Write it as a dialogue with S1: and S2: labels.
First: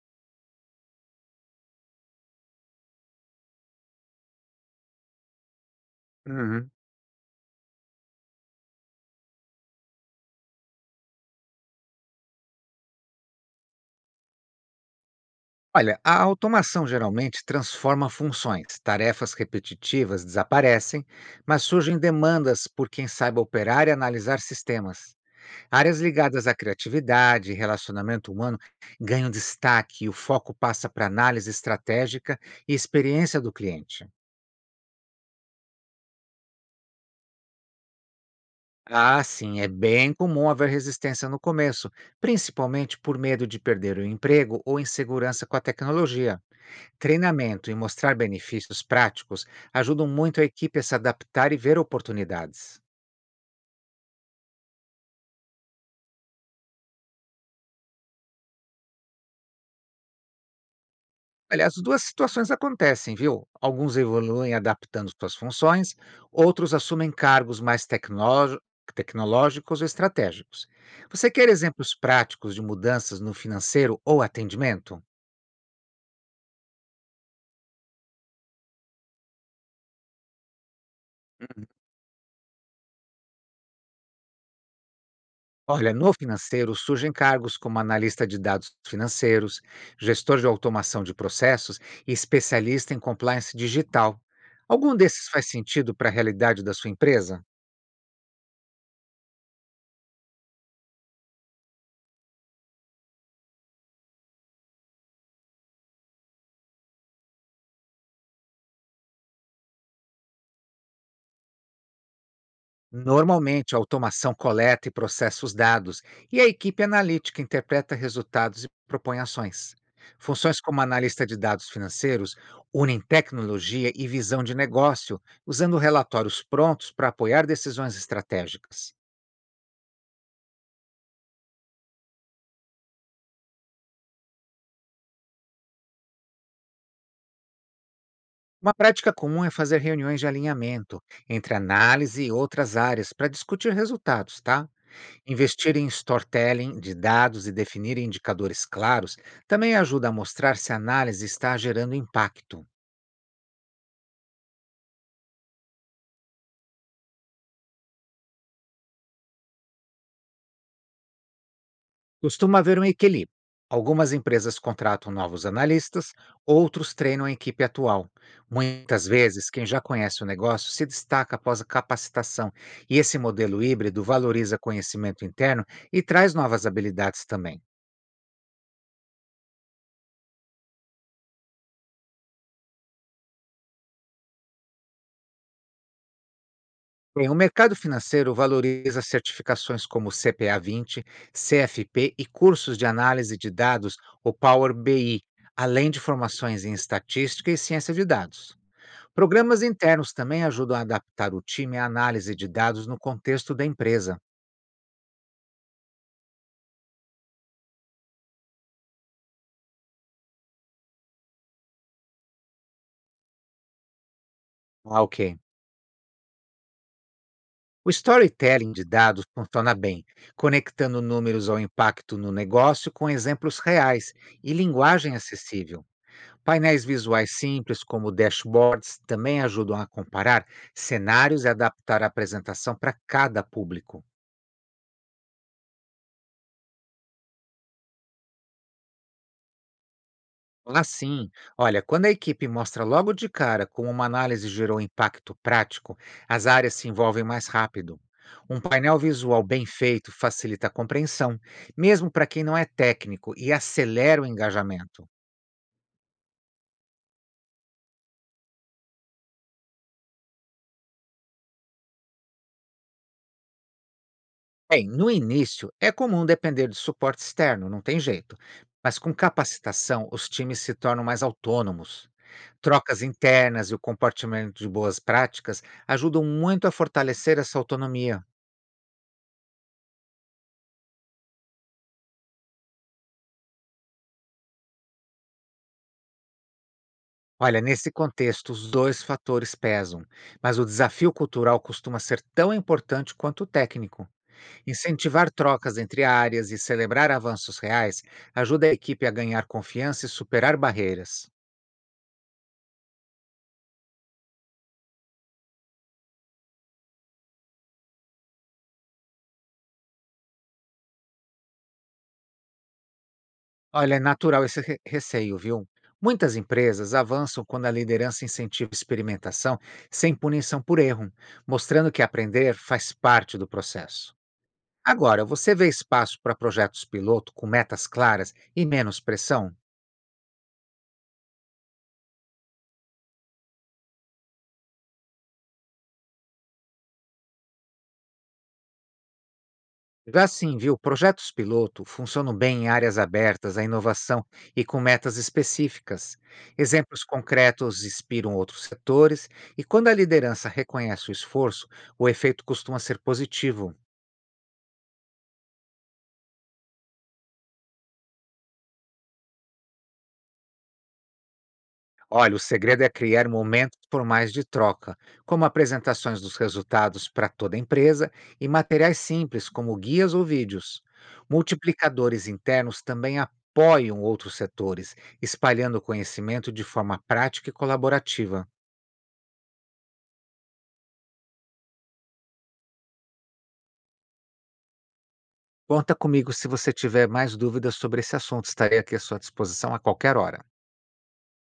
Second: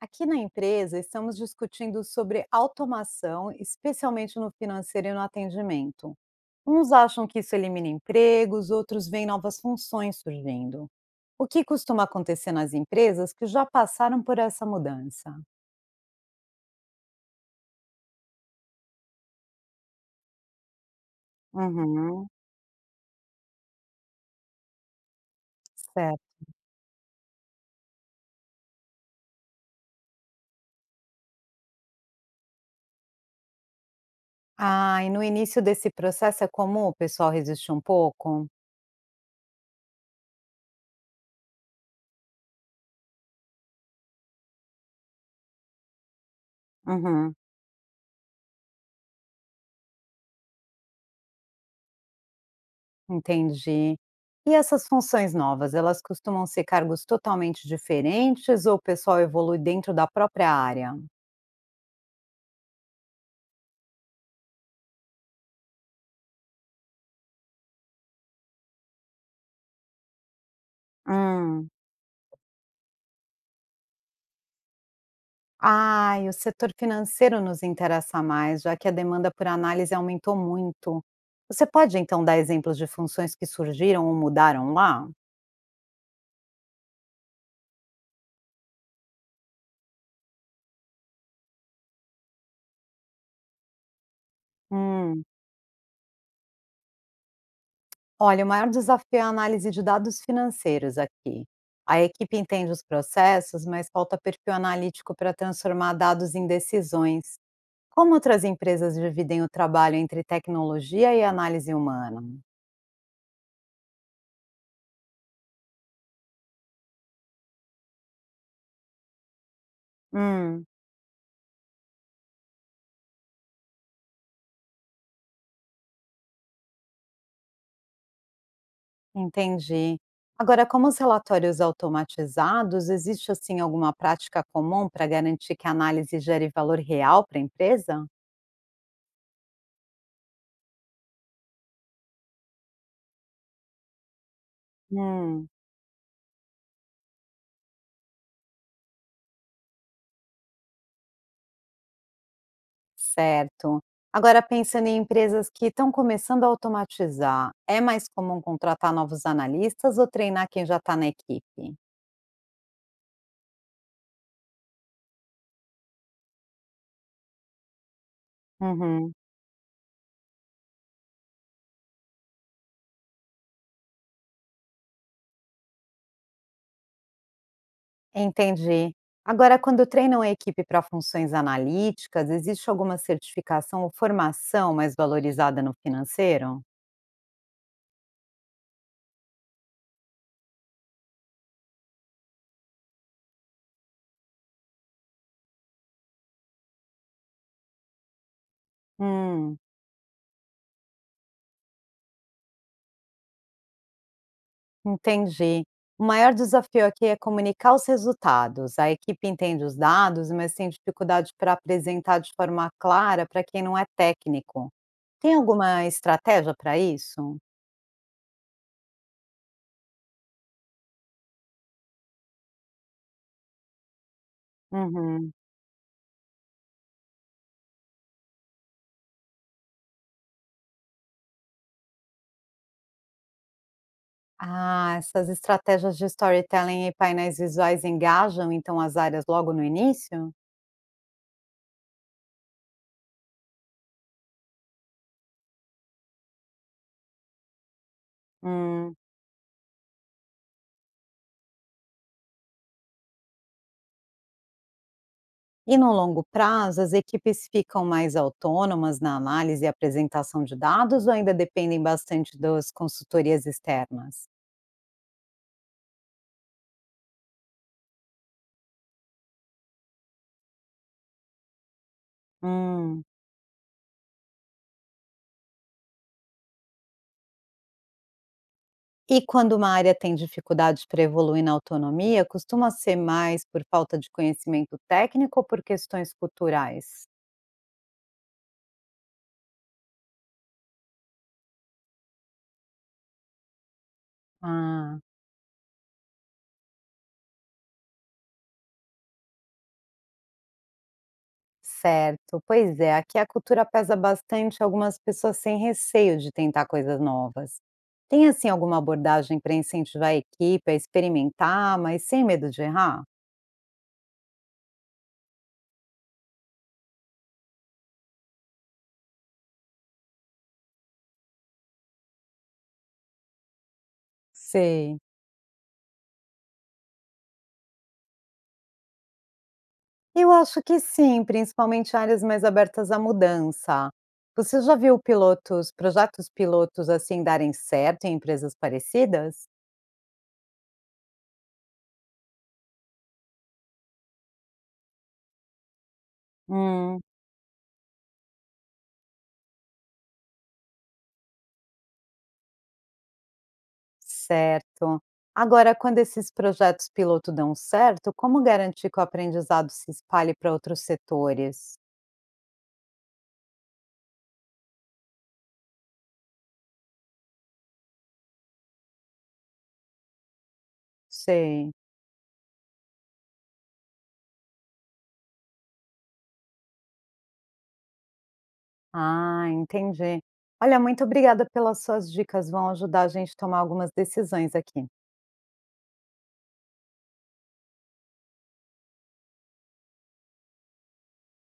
S1: Aqui na empresa, estamos discutindo sobre automação, especialmente no financeiro e no atendimento.
S2: Uhum.
S1: Uns acham que isso elimina empregos, outros veem novas funções surgindo. O que costuma acontecer nas empresas que já passaram por essa mudança?
S2: Olha, a automação geralmente transforma funções. Tarefas repetitivas desaparecem, mas surgem
S1: Uhum,
S2: demandas por quem saiba operar e analisar sistemas. Áreas
S1: certo.
S2: ligadas à criatividade e relacionamento humano ganham destaque e o foco passa para análise estratégica e experiência do cliente.
S1: Ah, e no início desse processo é comum o pessoal resistir um pouco?
S2: Ah, sim, é bem comum haver resistência no começo, principalmente por medo de perder o emprego ou insegurança com a tecnologia.
S1: Uhum,
S2: Treinamento e mostrar benefícios práticos ajudam muito a equipe a se adaptar e ver oportunidades.
S1: entendi. E essas funções novas, elas costumam ser cargos totalmente diferentes ou o pessoal evolui dentro da própria área?
S2: Aliás, duas situações acontecem, viu? Alguns evoluem adaptando suas funções, outros assumem cargos mais tecnológicos ou estratégicos. Você quer
S1: Hum.
S2: exemplos práticos de mudanças no financeiro ou atendimento?
S1: Ai, o setor financeiro nos interessa mais, já que a demanda por análise aumentou muito. Você pode então dar exemplos de funções que surgiram ou mudaram lá?
S2: Olha, no financeiro surgem cargos como analista de dados financeiros, gestor de automação de processos e especialista em compliance digital. Algum
S1: Hum.
S2: desses faz sentido para a realidade da sua empresa?
S1: Olha, o maior desafio é a análise de dados financeiros aqui. A equipe entende os processos, mas falta perfil analítico para transformar dados em decisões. Como outras empresas dividem o trabalho entre tecnologia e análise humana?
S2: Normalmente, a automação coleta e processa os dados e a equipe analítica interpreta resultados e propõe ações. Funções
S1: Hum.
S2: como analista de dados financeiros unem tecnologia e visão de negócio, usando relatórios prontos para apoiar decisões estratégicas.
S1: Entendi. Agora, como os relatórios automatizados, existe assim alguma prática comum para garantir que a análise gere valor real para a empresa?
S2: Uma prática comum é fazer reuniões de alinhamento entre análise e outras áreas para discutir resultados, tá?
S1: Hum,
S2: Investir em storytelling de dados e definir indicadores claros também ajuda a mostrar se a análise está gerando impacto.
S1: certo. Agora, pensando em empresas que estão começando a automatizar, é mais comum contratar novos analistas ou treinar quem já está na equipe?
S2: Costuma haver um equilíbrio. Algumas empresas contratam novos analistas, outros treinam a equipe atual. Muitas
S1: Uhum,
S2: vezes, quem já conhece o negócio se destaca após a capacitação, e esse modelo híbrido valoriza conhecimento interno e traz novas habilidades também.
S1: entendi. Agora, quando treinam a equipe para funções analíticas, existe alguma certificação ou formação mais valorizada no financeiro?
S2: Bem, o mercado financeiro valoriza certificações como CPA 20, CFP e cursos de análise de dados, o Power BI, além de formações em estatística e ciência de dados.
S1: Hum.
S2: Programas internos também ajudam a adaptar o time à análise de dados no contexto da empresa.
S1: Entendi. O maior desafio aqui é comunicar os resultados. A equipe entende os dados, mas tem dificuldade para apresentar de forma clara para quem não é técnico.
S2: Ah,
S1: Tem
S2: ok.
S1: alguma estratégia para isso?
S2: O storytelling de dados funciona bem, conectando números ao impacto no negócio com exemplos reais e linguagem
S1: Uhum.
S2: acessível. Painéis visuais simples, como dashboards, também ajudam a comparar cenários e adaptar a apresentação para cada público.
S1: Ah, essas estratégias de storytelling e painéis visuais engajam então as áreas logo no início?
S2: Assim, olha, quando a equipe mostra logo de cara como uma análise gerou impacto prático, as áreas se envolvem mais rápido. Um
S1: Hum.
S2: painel visual bem feito facilita a compreensão, mesmo para quem não é técnico, e acelera o engajamento.
S1: E no longo prazo, as equipes ficam mais autônomas na análise e apresentação de dados ou ainda dependem bastante das consultorias externas?
S2: Bem, no início é comum depender de suporte externo, não tem jeito. Mas com capacitação, os times se tornam mais autônomos. Trocas
S1: Hum.
S2: internas e o compartilhamento de boas práticas ajudam muito a fortalecer essa autonomia.
S1: E quando uma área tem dificuldades para evoluir na autonomia, costuma ser mais por falta de conhecimento técnico ou por questões culturais?
S2: Olha, nesse contexto, os dois fatores pesam, mas o desafio cultural costuma ser tão importante quanto o técnico.
S1: Ah,
S2: Incentivar trocas entre áreas e celebrar avanços reais ajuda a equipe a ganhar confiança e superar barreiras.
S1: certo. Pois é, aqui a cultura pesa bastante, algumas pessoas têm receio de tentar coisas novas. Tem assim alguma abordagem para incentivar a equipe a experimentar, mas sem medo de errar?
S2: Olha, é natural esse receio, viu? Muitas empresas avançam quando a liderança incentiva experimentação sem punição por erro, mostrando que aprender faz parte do processo.
S1: Sei.
S2: Agora, você vê espaço para projetos piloto com metas claras e menos pressão?
S1: Eu acho que sim, principalmente áreas mais abertas à mudança. Você já viu pilotos projetos pilotos, assim, darem certo em empresas parecidas?
S2: Já sim, viu? Projetos piloto funcionam bem em áreas abertas à inovação e com metas específicas.
S1: Hum,
S2: Exemplos concretos inspiram outros setores, e quando a liderança reconhece o esforço, o efeito costuma ser positivo.
S1: certo. Agora, quando esses projetos piloto dão certo, como garantir que o aprendizado se espalhe para outros setores?
S2: Olha, o segredo é criar momentos formais de troca, como apresentações dos resultados para toda a empresa e materiais simples, como guias ou vídeos.
S1: Sei.
S2: Multiplicadores internos também apoiam outros setores, espalhando o conhecimento de forma prática e colaborativa.
S1: Ah, entendi. Olha, muito obrigada pelas suas dicas, vão ajudar a gente a tomar algumas decisões aqui.
S2: Conta comigo se você tiver mais dúvidas sobre esse assunto, estarei aqui à sua disposição a qualquer hora.